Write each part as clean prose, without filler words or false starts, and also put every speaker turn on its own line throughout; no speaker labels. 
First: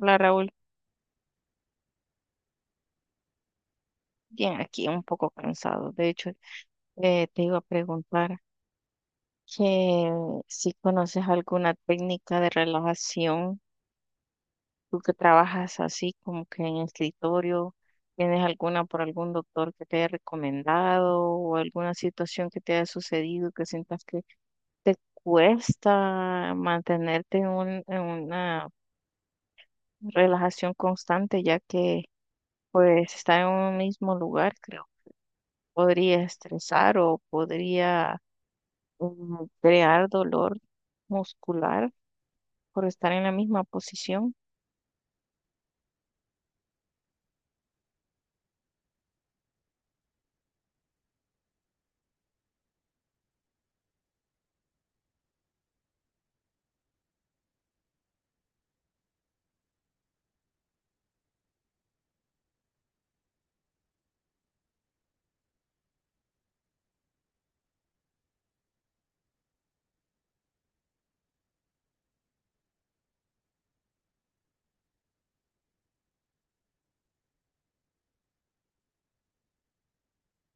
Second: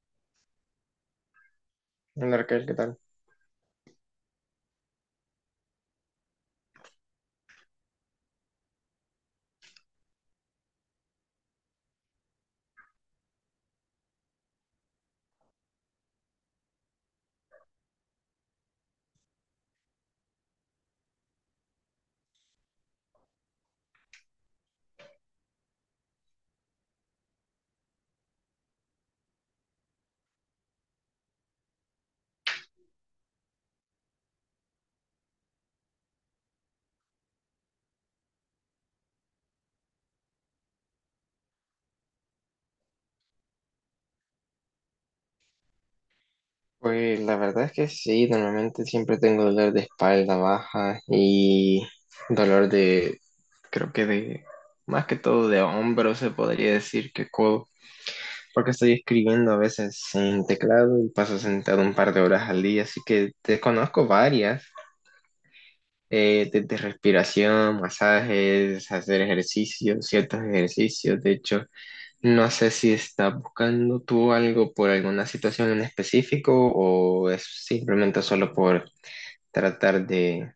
Hola Raúl,
Hola Raquel, ¿qué tal?
bien aquí, un poco cansado. De hecho, te iba a preguntar que si conoces alguna técnica de relajación, tú que trabajas así como que en escritorio. ¿Tienes alguna por algún doctor que te haya recomendado o alguna situación que te haya sucedido que sientas que te cuesta mantenerte en una relajación constante, ya que pues estar en un mismo lugar, creo, podría estresar o podría crear dolor muscular por estar en la misma posición?
Pues la verdad es que sí, normalmente siempre tengo dolor de espalda baja y dolor de, creo que de, más que todo de hombro se podría decir que codo, porque estoy escribiendo a veces en teclado y paso sentado un par de horas al día, así que te conozco varias, desde respiración, masajes, hacer ejercicios, ciertos ejercicios, de hecho. No sé si estás buscando tú algo por alguna situación en específico o es simplemente solo por tratar de,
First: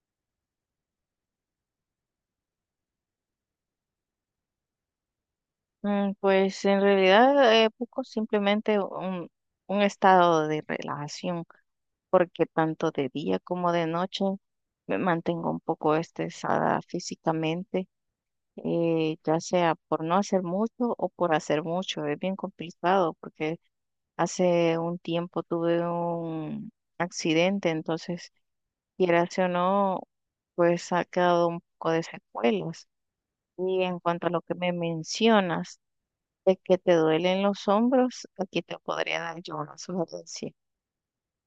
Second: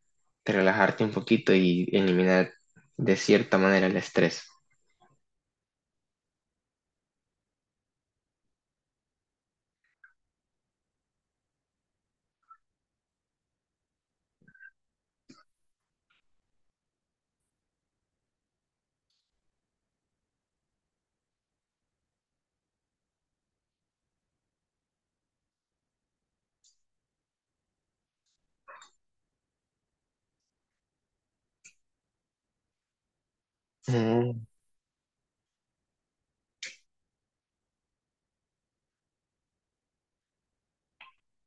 de relajarte un poquito y eliminar de cierta manera el estrés.
Pues en realidad, busco simplemente un estado de relajación, porque tanto de día como de noche me mantengo un poco estresada físicamente, ya sea por no hacer mucho o por hacer mucho. Es bien complicado porque hace un tiempo tuve un accidente, entonces, quieras o no, pues ha quedado un poco de secuelas. Y en cuanto a lo
Mm.
que me mencionas, de que te duelen los hombros, aquí te podría dar yo una sugerencia,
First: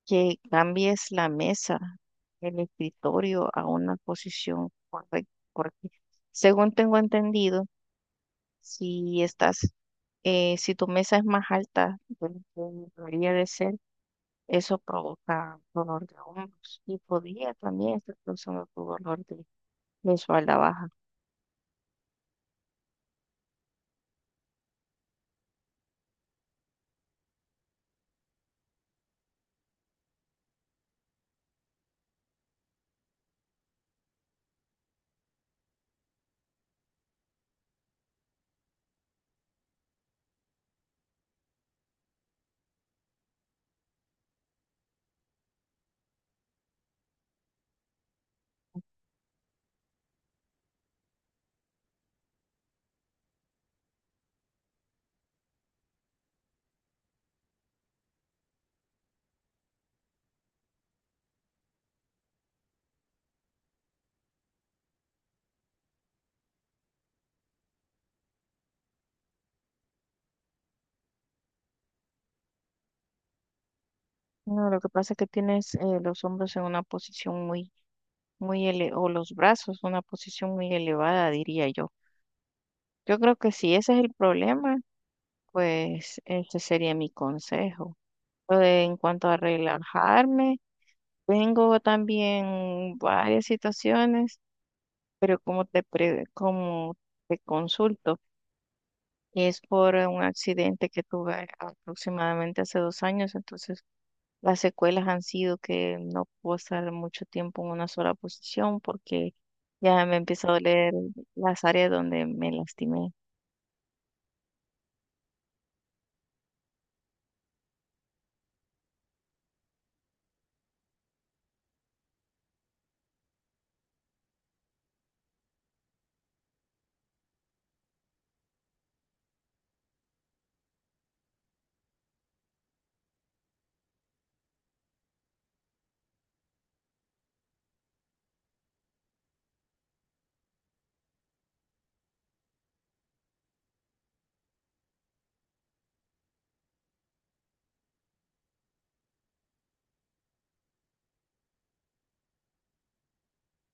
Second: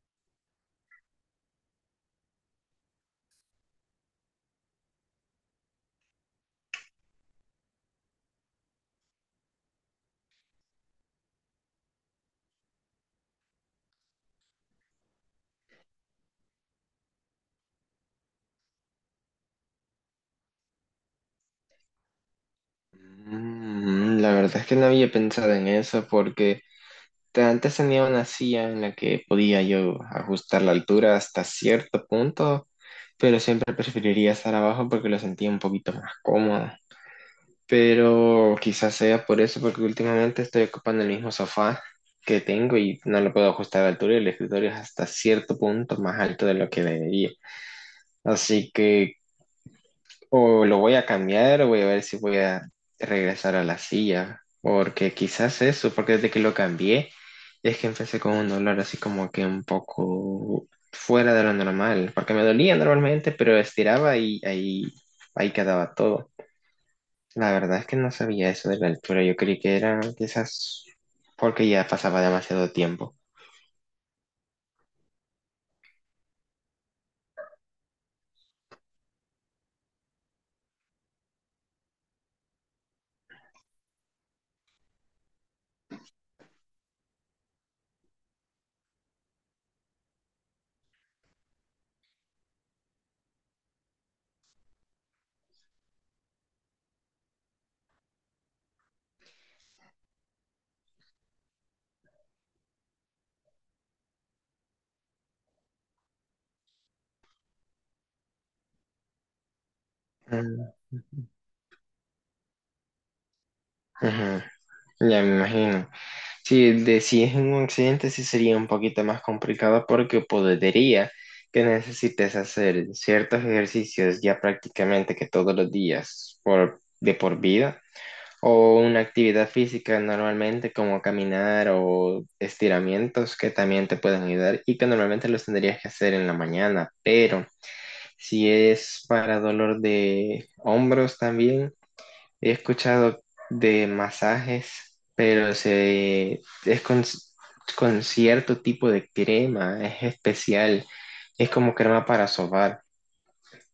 que cambies la mesa, el escritorio, a una posición correcta, porque, según tengo entendido, si estás, si tu mesa es más alta de lo que debería de ser, eso provoca dolor de hombros y podría también estar causando tu dolor de espalda baja.
La verdad es que no había pensado en eso porque antes tenía una silla en la que podía yo ajustar la altura hasta cierto punto, pero siempre preferiría estar abajo porque lo sentía un poquito más cómodo. Pero quizás sea por eso, porque últimamente estoy ocupando el mismo sofá que tengo y no lo puedo ajustar a la altura y el escritorio es hasta cierto punto más alto de lo que debería. Así que o lo voy a cambiar o voy a ver si voy a regresar a la silla, porque quizás eso, porque desde que lo cambié es que empecé con un dolor así como que un poco fuera de lo normal, porque me dolía normalmente, pero estiraba y ahí, ahí quedaba todo. La verdad es que no sabía eso de la altura. Yo creí que era quizás porque ya pasaba demasiado tiempo.
No, lo que pasa es que tienes, los hombros en una posición muy, muy ele o los brazos, una posición muy elevada, diría yo. Yo creo que si ese es el problema, pues ese sería mi consejo. Lo de- en cuanto a relajarme, tengo también varias situaciones, pero como te consulto, es por un accidente que tuve aproximadamente hace 2 años. Entonces, las secuelas han sido que no puedo estar mucho tiempo en una sola posición porque ya me empezó a
Mm,
doler las áreas donde me lastimé.
ujú. Ya me imagino. Si es en un accidente, sí sería un poquito más complicado porque podría que necesites hacer ciertos ejercicios ya prácticamente que todos los días por, de por vida o una actividad física normalmente como caminar o estiramientos que también te pueden ayudar y que normalmente los tendrías que hacer en la mañana, pero si es para dolor de hombros también. He escuchado de masajes, pero es con cierto tipo de crema, es especial, es como crema para sobar.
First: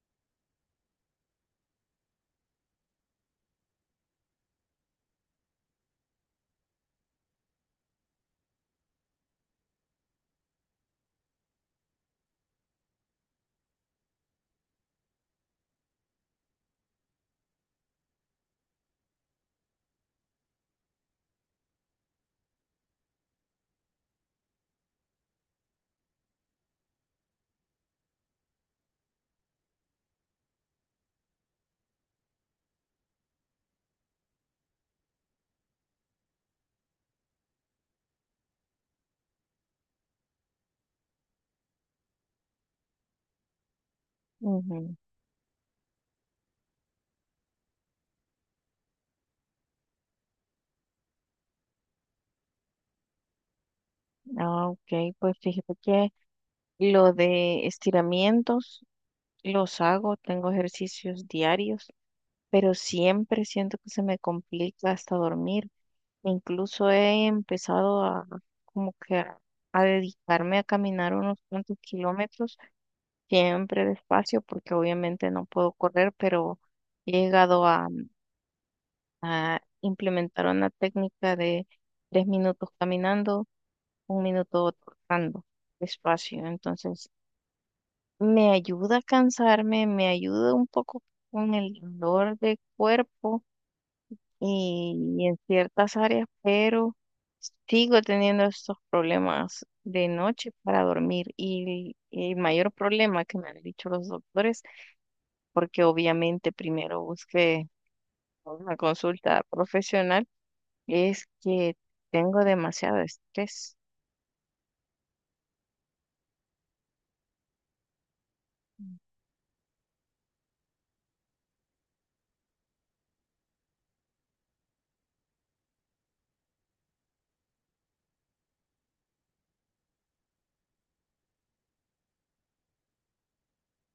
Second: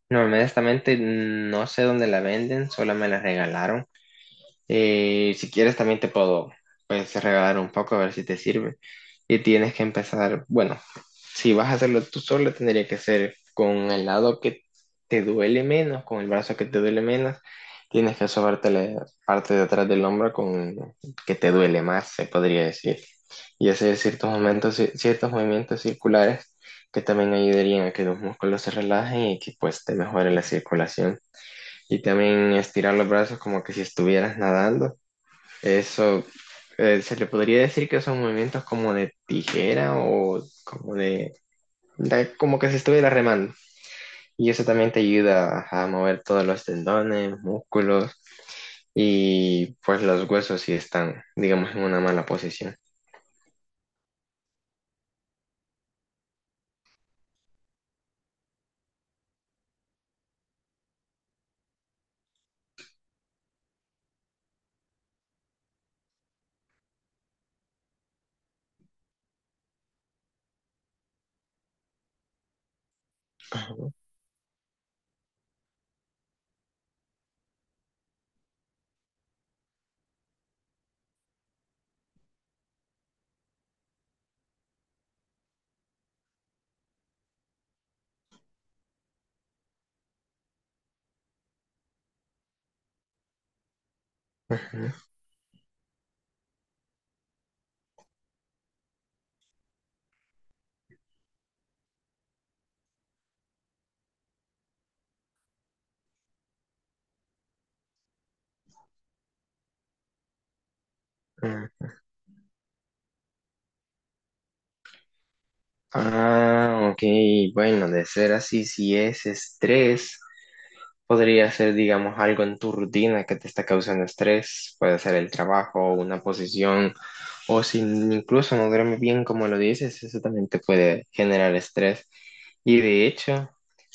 No, honestamente no sé dónde la venden, solo me la regalaron y si quieres también te puedo pues regalar un poco a ver si te sirve. Y tienes que empezar, bueno, si vas a hacerlo tú solo, tendría que ser con el lado que te duele menos, con el brazo que te duele menos. Tienes que sobarte la parte de atrás del hombro con que te duele más, se podría decir. Y hacer ciertos momentos, ciertos movimientos circulares que también ayudarían a que los músculos se relajen y que pues te mejore la circulación. Y también estirar los brazos como que si estuvieras nadando eso, se le podría decir que son movimientos como de tijera o como de, como que se estuviera remando. Y eso también
Ujú.
te ayuda a mover todos los tendones, músculos y pues los huesos si están, digamos, en una mala posición.
Ah, ok, pues fíjate que lo de estiramientos los hago, tengo ejercicios diarios, pero siempre siento que se me complica hasta dormir. Incluso he empezado a, como que a dedicarme a caminar unos cuantos kilómetros, siempre despacio, porque obviamente no puedo correr, pero he llegado a implementar una técnica de 3 minutos caminando, 1 minuto trotando despacio. Entonces, me ayuda a cansarme, me ayuda un poco con el dolor de cuerpo
Ujú,
y en ciertas áreas, pero sigo teniendo estos problemas de noche para dormir, y el mayor problema que me han dicho los doctores, porque obviamente primero busqué una consulta profesional, es que
ujú.
tengo demasiado estrés.
Ah, ok, bueno, de ser así, si es estrés. Podría ser, digamos, algo en tu rutina que te está causando estrés, puede ser el trabajo, una posición, o si incluso no duermes bien como lo dices, eso también te puede generar estrés. Y de hecho,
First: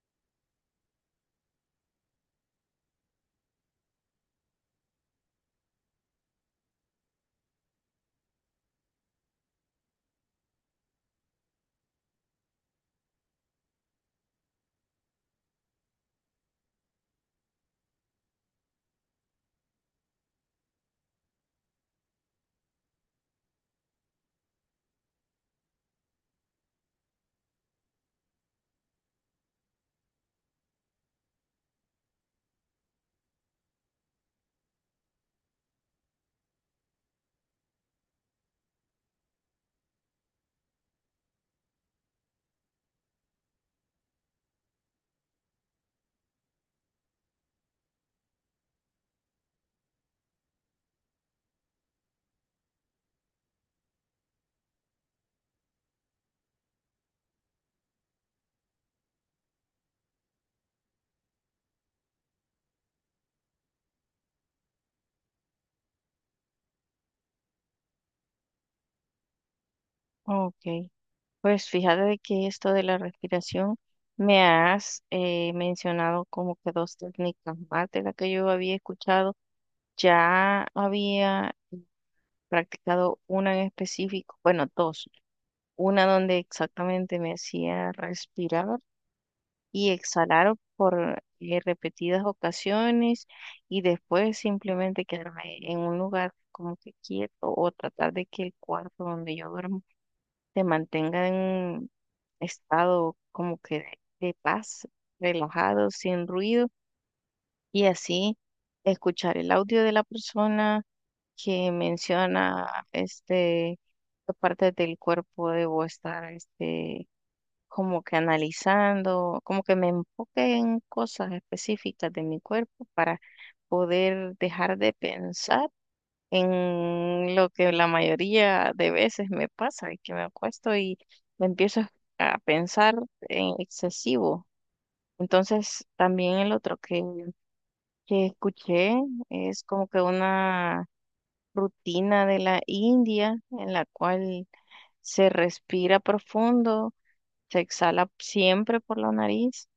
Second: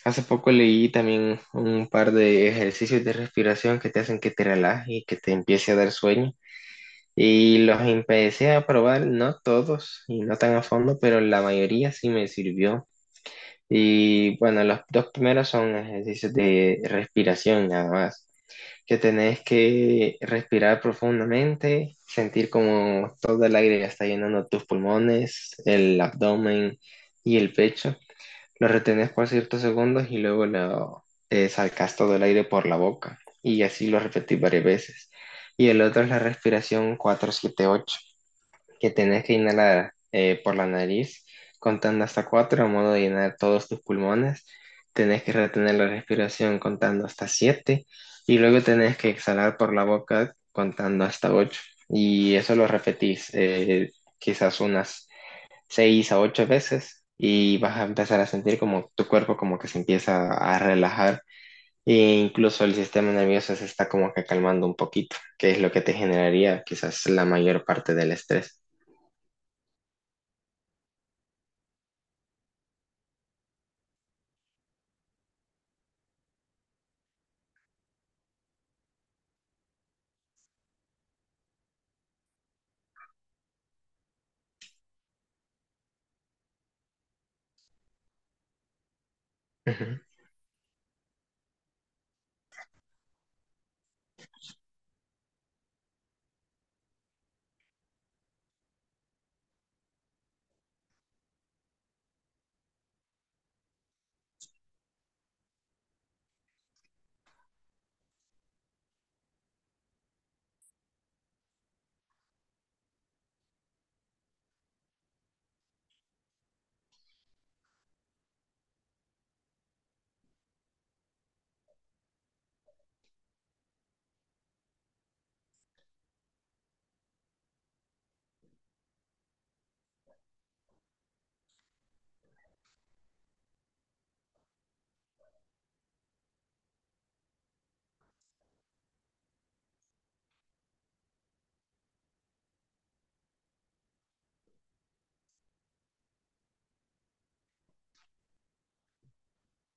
hace poco leí también un par de ejercicios de respiración que te hacen que te relajes y que te empiece a dar sueño. Y los empecé a probar, no todos y no tan a fondo, pero la mayoría sí me sirvió. Y bueno, los dos primeros son ejercicios de respiración nada más que tenés que respirar profundamente, sentir como todo el aire ya está llenando tus pulmones, el abdomen y el pecho. Lo retenés por ciertos segundos y luego lo sacás todo el aire por la boca. Y así lo repetís varias veces. Y el otro es la respiración 4-7-8 que tenés que inhalar por la nariz, contando hasta cuatro, a modo de llenar todos tus pulmones. Tenés que retener la respiración contando hasta siete y luego tenés que exhalar por la boca contando hasta ocho. Y eso lo repetís quizás unas seis a ocho veces y vas a empezar a sentir como tu cuerpo como que se empieza a relajar e incluso el sistema nervioso se está como que calmando un poquito, que es lo que te generaría quizás la mayor parte del estrés.
Ok, pues fíjate de que esto de la respiración me has, mencionado como que dos técnicas más de las que yo había escuchado. Ya había practicado una en específico, bueno, dos. Una donde exactamente me hacía respirar y
Ujú.
exhalar por, repetidas ocasiones, y después simplemente quedarme en un lugar como que quieto, o tratar de que el cuarto donde yo duermo se mantenga en estado como que de paz, relajado, sin ruido, y así escuchar el audio de la persona que menciona este qué partes del cuerpo debo estar, este, como que analizando, como que me enfoque en cosas específicas de mi cuerpo para poder dejar de pensar en lo que la mayoría de veces me pasa, y que me acuesto y me empiezo a pensar en excesivo. Entonces, también el otro que escuché es como que una rutina de la India, en la cual se respira profundo, se exhala siempre por la nariz,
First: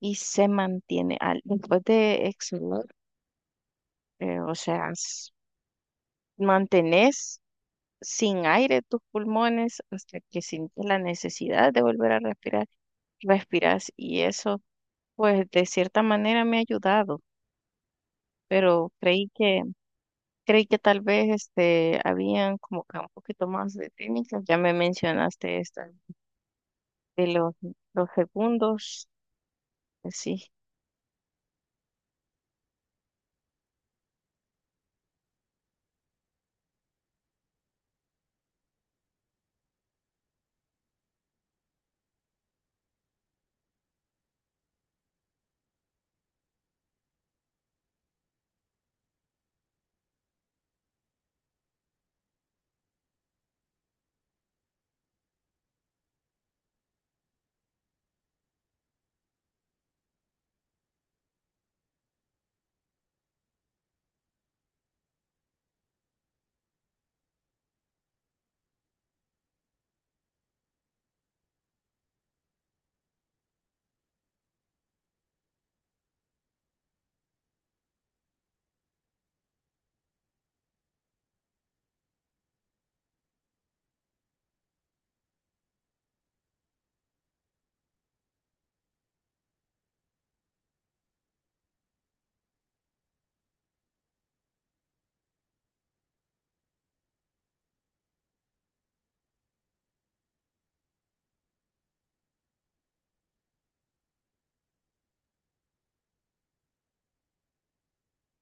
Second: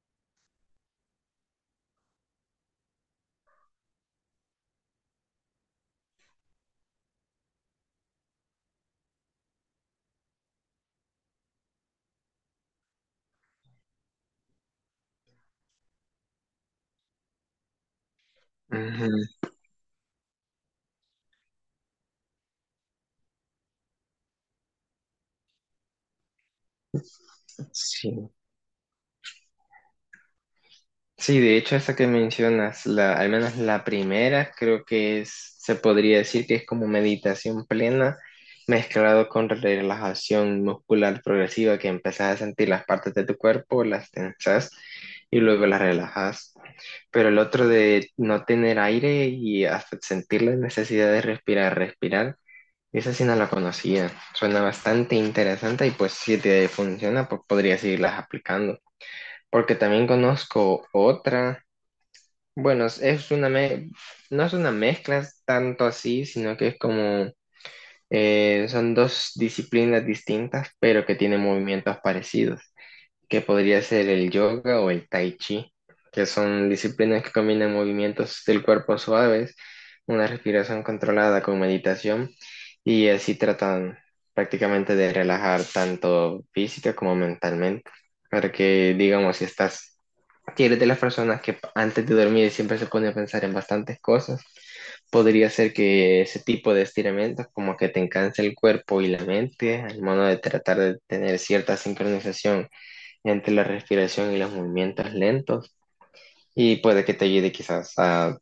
y se mantiene al, después de exhalar, o sea, mantenés sin aire tus pulmones hasta que sientes la necesidad de volver a respirar, respiras, y eso pues de cierta manera me ha ayudado, pero
Ujú,
creí que tal vez este habían como que un poquito más de técnicas. Ya me mencionaste esta de los
sí.
segundos, sí.
Sí, de hecho, esa que mencionas, la, al menos la primera, creo que es, se podría decir que es como meditación plena mezclado con relajación muscular progresiva, que empezás a sentir las partes de tu cuerpo, las tensas y luego las relajas. Pero el otro de no tener aire y hasta sentir la necesidad de respirar, respirar, esa sí no la conocía. Suena bastante interesante y pues si te funciona, pues podrías seguirlas aplicando. Porque también conozco otra, bueno, no es una mezcla tanto así, sino que es como, son dos disciplinas distintas, pero que tienen movimientos parecidos, que podría ser el yoga o el tai chi, que son disciplinas que combinan movimientos del cuerpo suaves, una respiración controlada con meditación, y así tratan prácticamente de relajar tanto física como mentalmente, para que, digamos, si estás que eres de las personas que antes de dormir siempre se pone a pensar en bastantes cosas, podría ser que ese tipo de estiramientos como que te encanse el cuerpo y la mente al modo de tratar de tener cierta sincronización entre la respiración y los movimientos lentos y puede que te ayude quizás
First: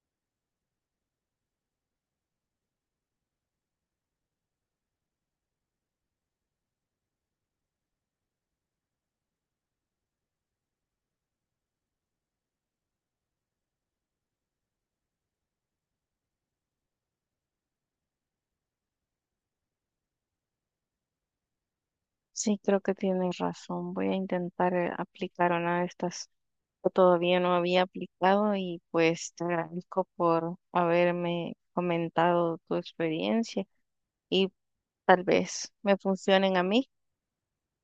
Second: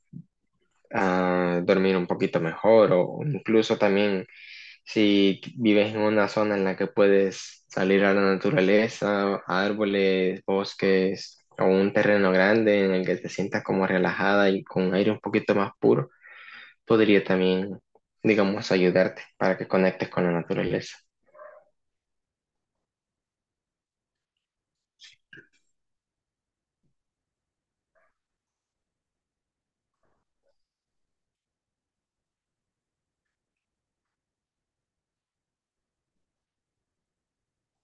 a dormir un poquito mejor o incluso también si vives en una zona en la que puedes salir a la naturaleza, a árboles, bosques o un terreno grande en el que te sientas como relajada y con aire un poquito más puro, podría también, digamos, ayudarte para que conectes con la naturaleza.
Sí, creo que tienes razón. Voy a intentar, aplicar una de estas que todavía no había aplicado, y pues te agradezco por haberme comentado tu experiencia, y tal vez me funcionen a mí.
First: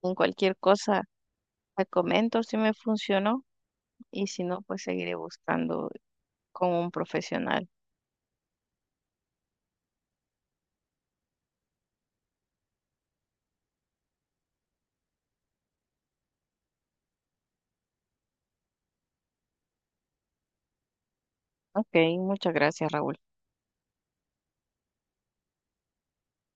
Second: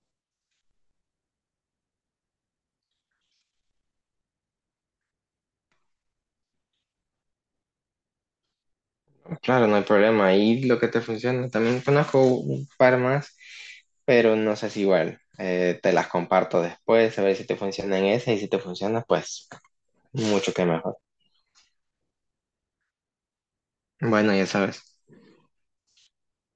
En cualquier cosa te comento si me funcionó, y si no, pues seguiré buscando con un profesional.
Claro, no hay problema. Ahí lo que te funciona. También conozco un par más, pero no sé si igual. Te las comparto después, a ver si te funcionan esas y si te funcionan, pues mucho que mejor.
Ok, muchas gracias, Raúl.
Bueno, ya sabes.